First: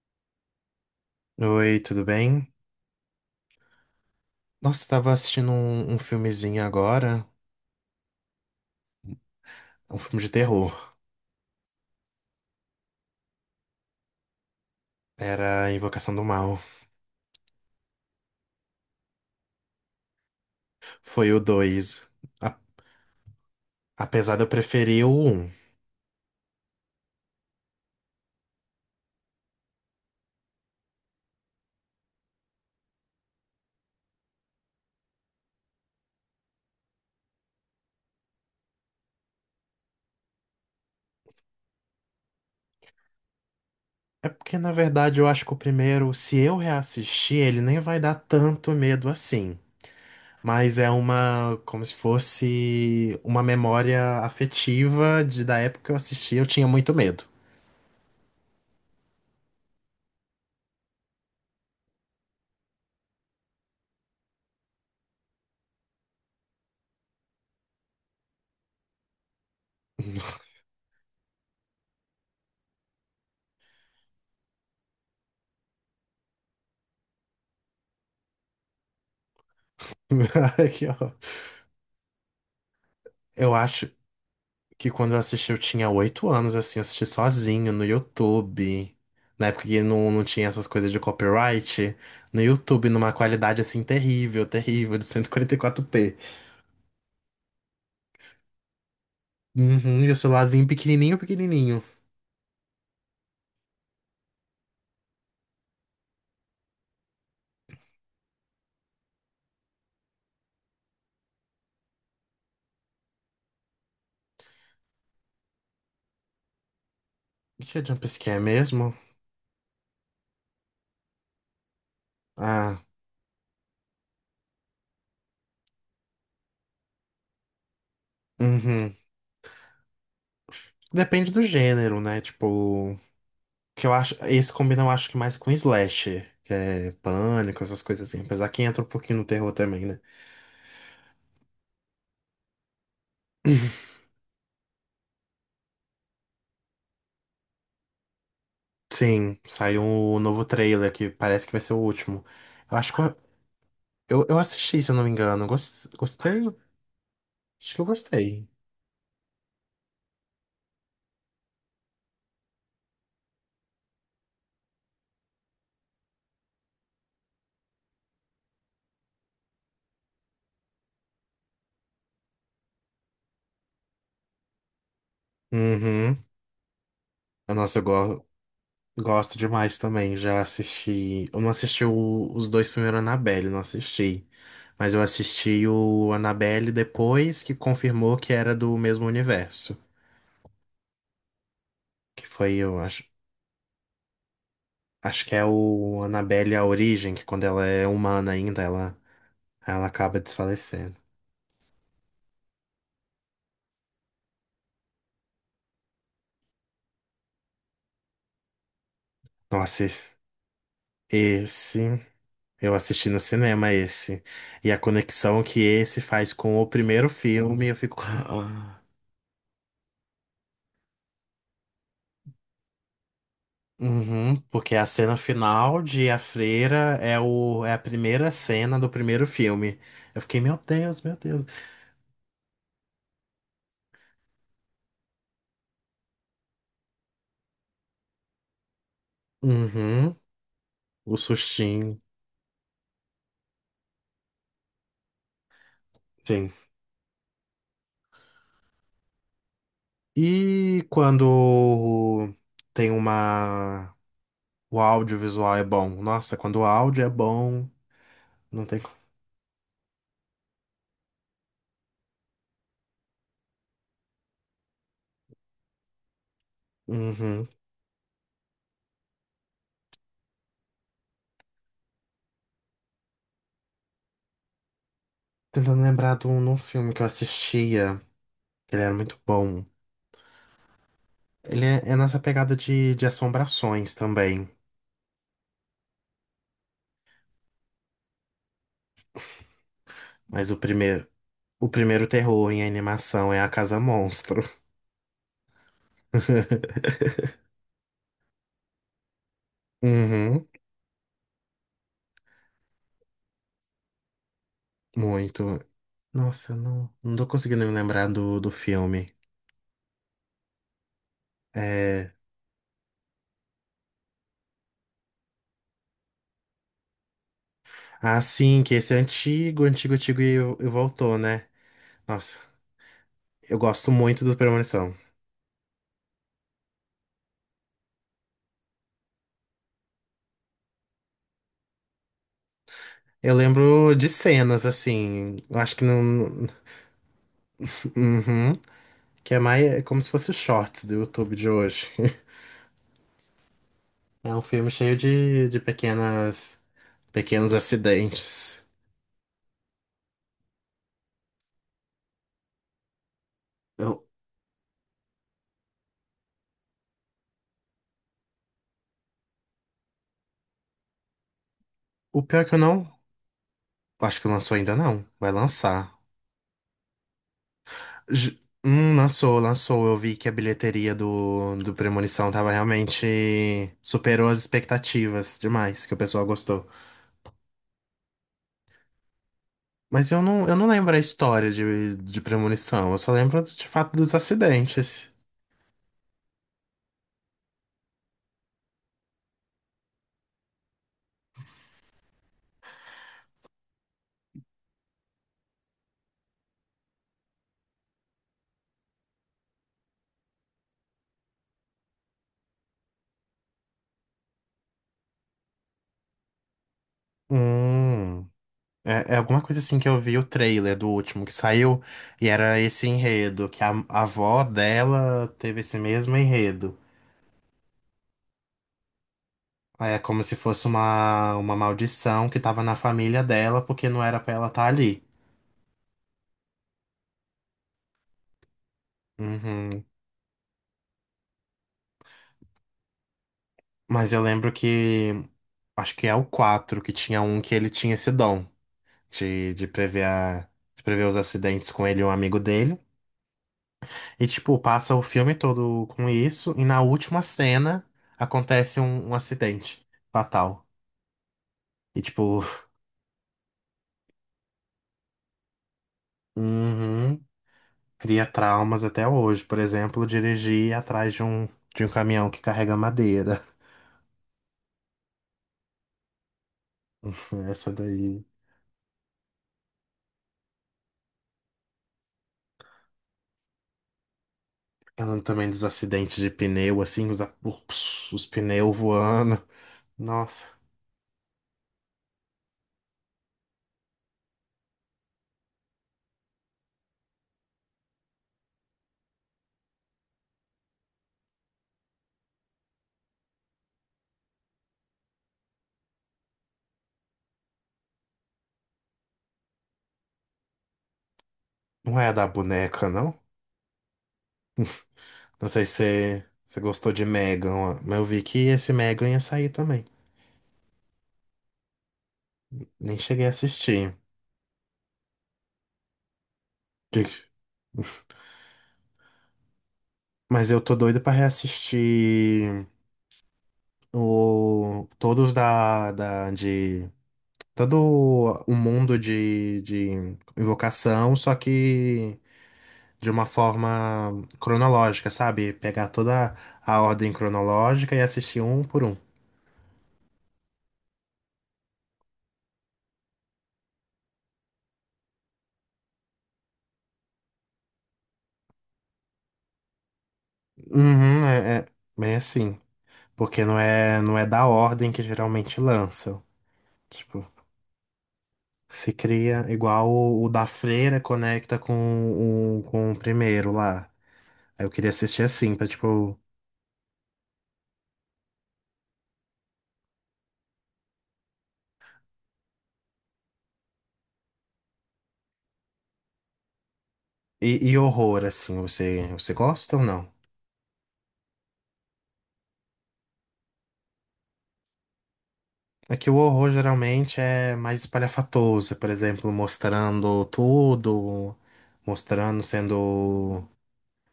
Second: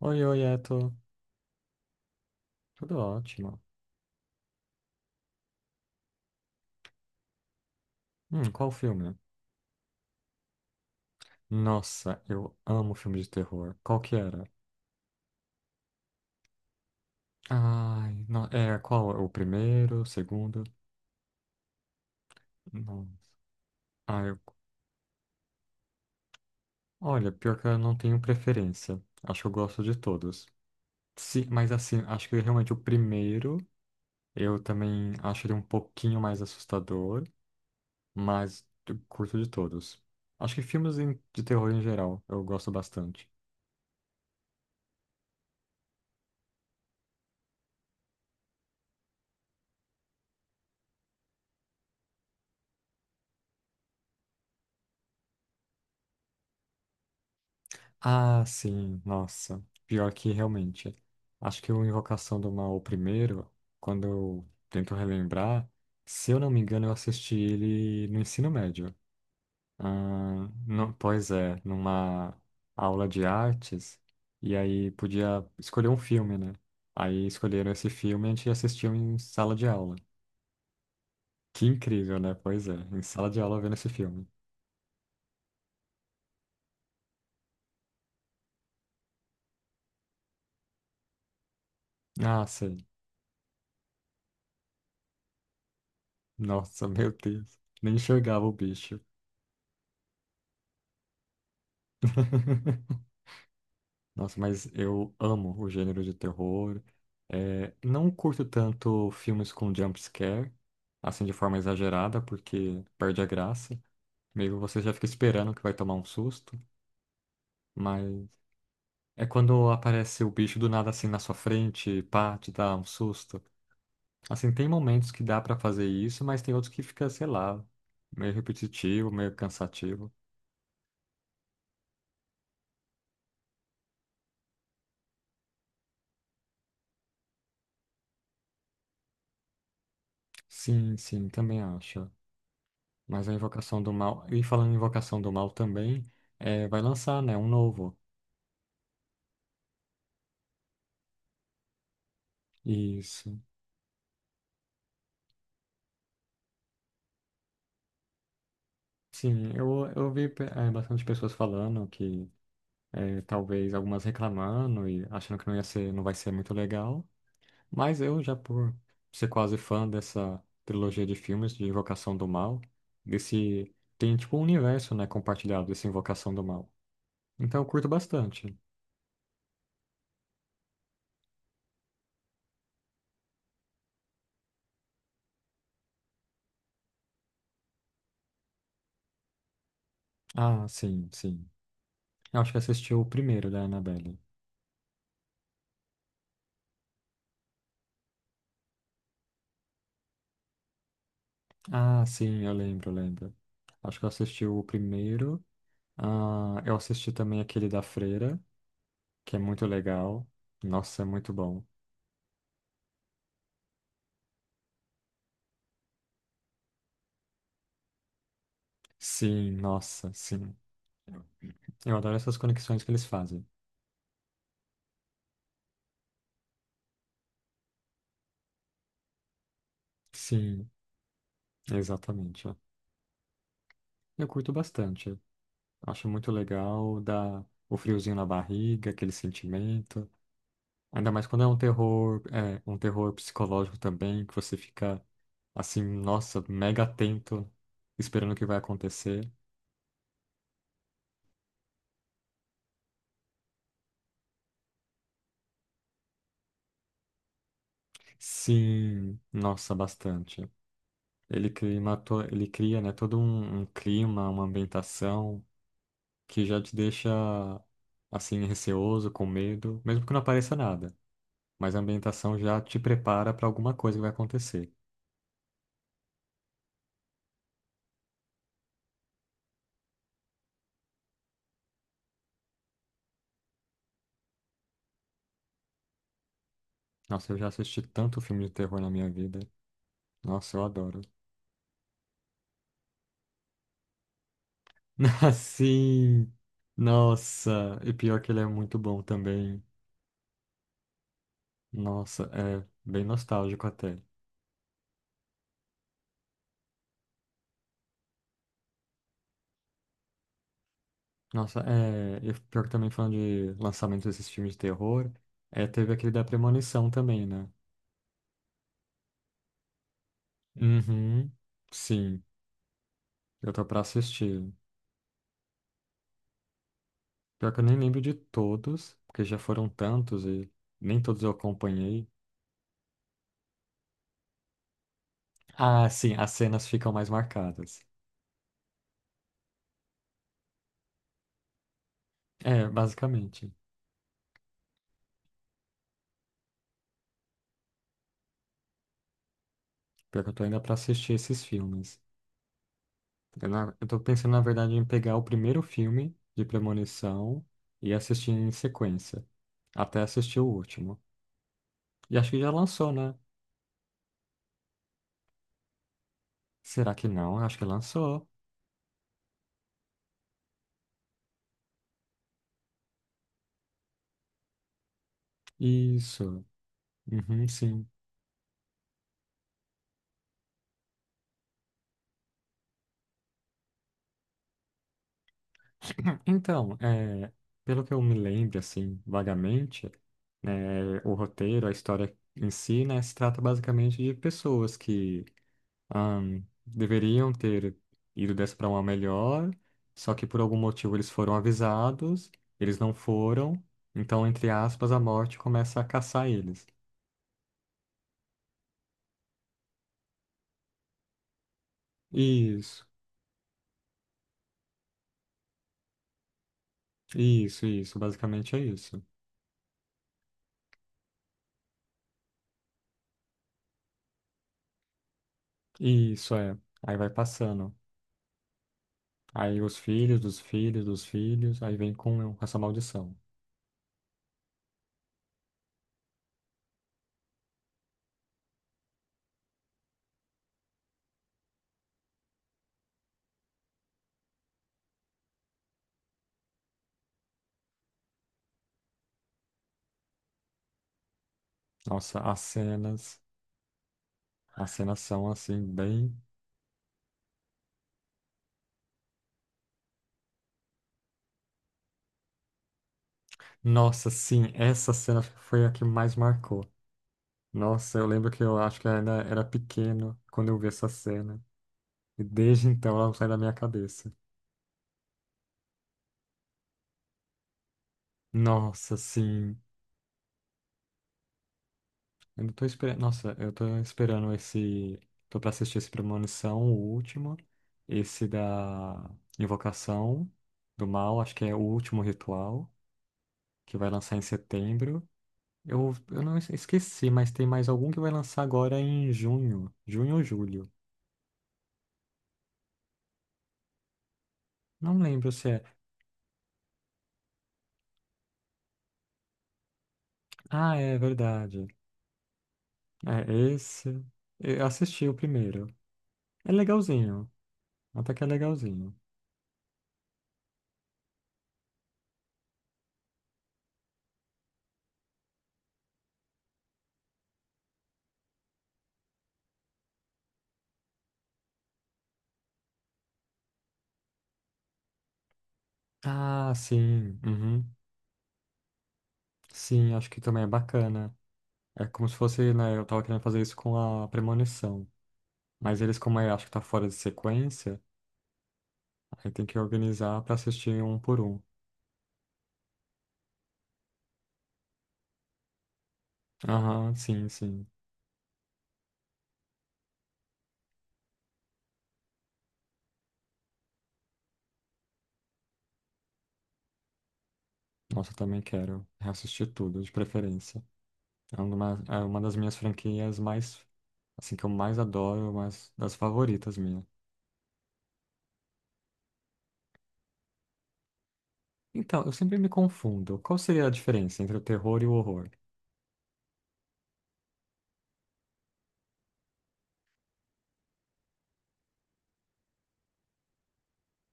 Oi, oi, é, tô. Oi, tudo bem? Tudo ótimo. Nossa, eu tava assistindo um filmezinho agora, Qual filme? um filme de terror. Nossa, eu amo filme de terror. Qual que era? Era Invocação do Mal. Ai, não, é, qual? O primeiro, o segundo? Foi o 2. A- Nossa. Ai, Apesar de eu eu- preferir o um. Olha, pior que eu não tenho preferência. Acho que eu gosto de todos. Sim, mas assim, acho que realmente o primeiro, eu também acho ele um pouquinho mais assustador, mas eu curto de todos. Acho que filmes de terror em geral, eu gosto bastante. É porque, na verdade, eu acho que o primeiro, se eu reassistir, ele nem vai dar tanto medo assim. Mas é uma, como se fosse uma memória afetiva de da época que eu assisti, eu tinha muito medo. Ah, sim, nossa. Pior que realmente. Acho que o Invocação do Mal, o primeiro, quando eu tento relembrar, se eu não me engano, eu assisti ele no ensino médio. Ah, não, pois é, numa aula de artes, e aí podia escolher um filme, né? Aí escolheram esse filme e a gente assistiu em sala de aula. Que ó, Que incrível, né? Pois é, em sala de Eu aula vendo esse acho, filme. Que quando eu assisti eu tinha 8 anos, assim, eu assisti sozinho no YouTube. Na época que não tinha essas coisas de copyright. No Ah, sei. YouTube, numa qualidade, assim, terrível, terrível, de 144p. Nossa, meu Deus. Nem enxergava o bicho. Uhum, e o celularzinho pequenininho, pequenininho. Nossa, mas eu amo o gênero de terror. É, não curto tanto filmes com jump scare, assim de forma exagerada, porque perde a graça. Meio você já fica esperando que vai tomar um susto, O que é mas jumpscare mesmo? é quando aparece o bicho do nada assim na sua frente, pá, te dá Ah, um susto. Assim, tem momentos que dá pra fazer isso, mas tem outros que fica, sei lá, meio uhum. repetitivo, meio cansativo. Depende do gênero, né? Tipo, que eu acho... Esse combina, eu acho que mais com slasher, que é pânico, essas coisas assim. Apesar que entra um pouquinho no terror também, né? Sim, sim, também acho. Mas a Invocação do Mal, e falando em Invocação do Mal também, é, vai lançar, né, um novo. Sim, saiu um novo trailer que parece que vai ser o último. Eu acho que Isso. Eu assisti, se eu não me engano. Gostei? Acho que eu gostei. Sim, eu vi bastante pessoas falando que é, talvez algumas reclamando e achando que não ia ser, não vai ser muito legal. Mas eu já por ser quase fã dessa trilogia de filmes de Invocação do Mal, desse tem tipo um universo, né, compartilhado desse Uhum. Invocação do Mal. Então eu Nossa, curto bastante. gosto demais também. Já assisti. Eu não os dois primeiros Annabelle, não assisti. Mas eu assisti o Annabelle depois que confirmou que era do mesmo universo. Ah, sim, sim. Que Eu acho foi, que eu assisti o acho. primeiro da Annabelle. Acho que é o Annabelle A Origem, que quando ela é humana ainda, ela acaba desfalecendo. Ah, sim, eu lembro, eu lembro. Acho que eu assisti o primeiro. Ah, eu assisti também aquele da Freira, que é muito Nossa, esse- legal. Nossa, é muito bom. Esse, eu assisti no cinema esse. E a conexão que esse faz com o primeiro filme, eu fico. "Ah". Sim, nossa, sim. Eu adoro essas conexões que eles fazem. Uhum, porque a cena final de A Freira é, o, é a primeira cena do primeiro filme. Eu fiquei, meu Sim, Deus, meu Deus. exatamente. Eu curto bastante. Acho muito legal, dá o friozinho na barriga, aquele sentimento. Uhum, Ainda o mais quando sustinho. É, um terror psicológico também, que você fica assim, nossa, Sim. mega atento, esperando o que vai acontecer. E quando tem uma. O audiovisual é bom. Nossa, quando o áudio é bom, não tem. Sim, nossa, bastante. Ele cria, né, todo um clima, uma ambientação que já te deixa Uhum. assim receoso, com medo, mesmo que não apareça nada. Mas a ambientação já te prepara para alguma coisa que vai acontecer. Tentando lembrar de um filme que eu assistia. Ele era muito bom. Ele é, é nessa pegada de assombrações também. Nossa, eu já assisti tanto filme de terror na minha vida. Mas Nossa, o eu adoro. primeiro, o primeiro terror em animação é a Casa Monstro. Sim. Nossa, e pior que ele é muito bom também. Uhum, Nossa, é bem nostálgico até. muito. Nossa, eu não tô conseguindo me lembrar do filme. Nossa, É... é, e pior que também falando de lançamento desses filmes de terror, é, teve aquele da Premonição também, né? Ah, sim, que esse é antigo, antigo, antigo e voltou, Uhum, né? sim, Nossa, eu eu tô pra gosto muito do assistir. Premonição. Pior que eu nem lembro de todos, porque já foram tantos e nem todos eu acompanhei. Eu lembro de cenas, assim, eu acho que Ah, sim, as não... cenas ficam mais marcadas. Uhum, que é mais é como se fosse os shorts do YouTube de hoje. É, basicamente. É um filme cheio de pequenas, pequenos acidentes. Pior que eu tô ainda pra assistir esses filmes. Eu tô Eu- pensando, na verdade, em pegar o primeiro filme de Premonição e assistir em sequência, até assistir o último. E o acho que pior é já que eu lançou, não. né? Acho que lançou ainda não. Vai lançar. Será que não? Acho que lançou. J- lançou, lançou. Eu vi que a bilheteria do Premonição tava realmente. Superou as expectativas demais, que o pessoal Isso. gostou. Uhum, sim. Mas eu não lembro a história de Premonição. Eu só lembro de fato dos acidentes. Então, é, pelo que eu me lembro, assim, vagamente, né, o roteiro, a história em si, né, se trata basicamente de pessoas que deveriam ter ido dessa para uma melhor, só que por algum motivo eles foram avisados, eles não foram, então, entre aspas, a morte começa a caçar eles. Hum. É, é alguma coisa assim que eu vi o trailer do último que saiu, e era Isso, esse enredo, que a avó dela teve esse mesmo enredo. isso, basicamente é isso. É como se fosse uma maldição que tava na família dela, porque não era pra ela estar ali. Isso é. Aí vai passando. Aí os Uhum. filhos dos filhos dos filhos, aí vem com essa maldição. Mas eu lembro que, acho que é o 4 que tinha um que ele tinha esse dom de de prever os acidentes com ele e um amigo dele. E, tipo, passa o filme todo com isso, e na última cena acontece um acidente fatal. E Nossa, as tipo, cenas, as cenas são assim, bem. uhum, cria traumas até hoje. Por exemplo, dirigir atrás de um caminhão que carrega madeira. Nossa, sim, essa cena foi a que mais marcou. Essa Nossa, eu daí. lembro que eu acho que eu ainda era pequeno quando eu vi essa cena. E desde então ela não sai da minha cabeça. Falando também dos acidentes de pneu, assim, os pneus Nossa, voando. sim. Nossa, Eu não tô esperando. Nossa, eu tô esperando esse. Tô pra assistir esse Premonição, o último. Esse da Invocação do Mal, acho que é o último ritual, que vai lançar em setembro. Eu não esqueci, mas tem mais algum que vai lançar agora em junho. Junho ou julho? não é a da boneca, não? Não lembro Não se é. sei se você gostou de Megan, ó, mas eu vi que esse Megan ia sair também. Ah, é verdade. Nem cheguei a É, assistir. esse. Eu assisti o primeiro. É Que- legalzinho. Até que é legalzinho. Mas eu tô doido pra reassistir o... todos de todo um mundo de invocação, só que de uma forma cronológica, sabe? Pegar toda Ah, a ordem sim. Uhum. cronológica e assistir um por um. Sim, acho que também é bacana. É como se fosse, né? Eu tava querendo fazer isso com a premonição. Mas eles, como eu acho que tá fora de sequência, aí tem que organizar pra assistir um por Uhum, um. é, é bem assim. Porque não é da ordem que geralmente lançam. Aham, Tipo, sim, sim. se cria igual o da Freira conecta com com o primeiro lá. Aí eu queria assistir assim, pra tipo. Nossa, eu também quero reassistir tudo, de preferência. É uma das minhas franquias mais, assim, que eu mais adoro, mais das favoritas minhas. E horror, assim, você gosta ou não? Então, eu sempre me confundo. Qual seria a diferença entre o terror e o horror? É que o horror geralmente é mais espalhafatoso, por exemplo, mostrando tudo, mostrando sendo.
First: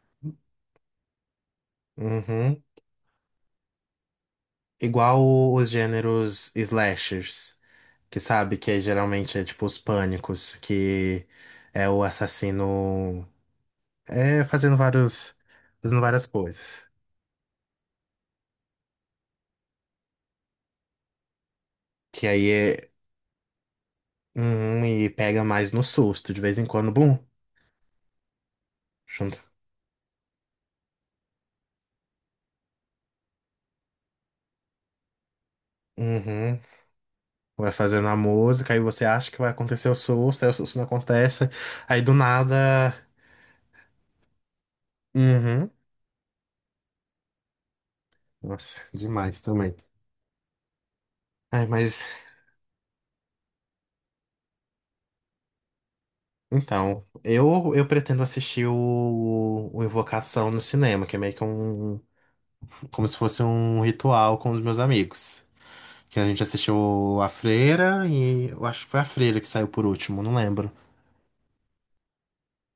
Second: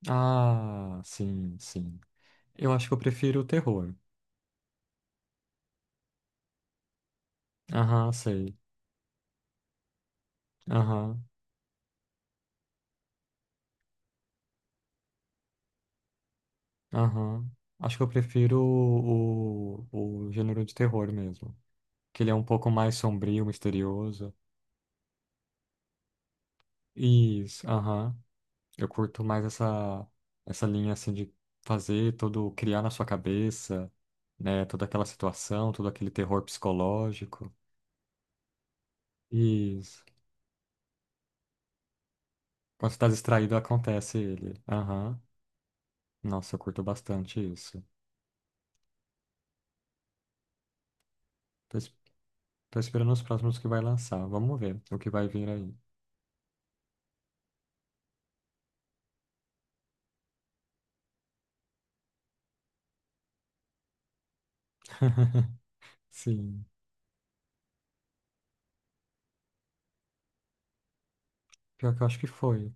Ah, sim, sim. Uhum. Eu acho que eu prefiro o terror. Os gêneros slashers, Aham, que sabe sei. Geralmente é tipo os pânicos, Aham, que é o assassino é fazendo várias coisas. aham. Acho que eu prefiro o gênero de terror mesmo. Que Que ele é um aí pouco é. mais sombrio, misterioso. Uhum, e pega mais no susto, de vez em quando, bum, Isso, aham. Eu curto junto. mais essa linha assim de fazer todo, criar na sua cabeça, né? Toda aquela situação, todo aquele terror Uhum. psicológico. Vai fazendo a música, aí você acha que vai acontecer o Isso. susto, aí o susto não acontece, aí do Quando nada. você tá distraído, acontece ele. Aham. Uhum. Nossa, eu curto bastante isso. Nossa, demais também. Ai, Tô, es- mas tô esperando os próximos que vai lançar. Vamos ver o que vai vir aí. então, eu pretendo assistir o Invocação no cinema, que é meio que um, como se fosse um ritual com os meus amigos. Que a gente Sim. assistiu a Freira e eu acho que foi a Freira que saiu por último, não lembro. Pior que eu acho que foi.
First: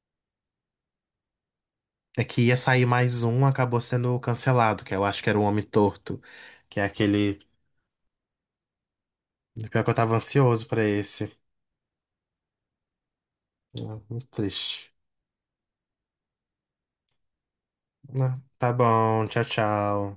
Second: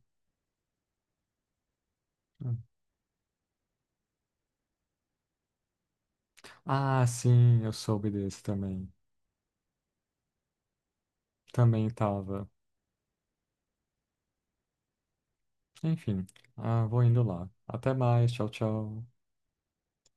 É que ia Hum. sair mais um, acabou sendo cancelado, que eu acho que era o Homem Torto, que é Ah, aquele. sim, eu soube desse também. Pior que eu tava ansioso pra esse. Também tava. Ah, muito triste. Enfim. Ah, vou indo lá. Até mais. Ah, Tchau, tá tchau. bom, tchau, tchau.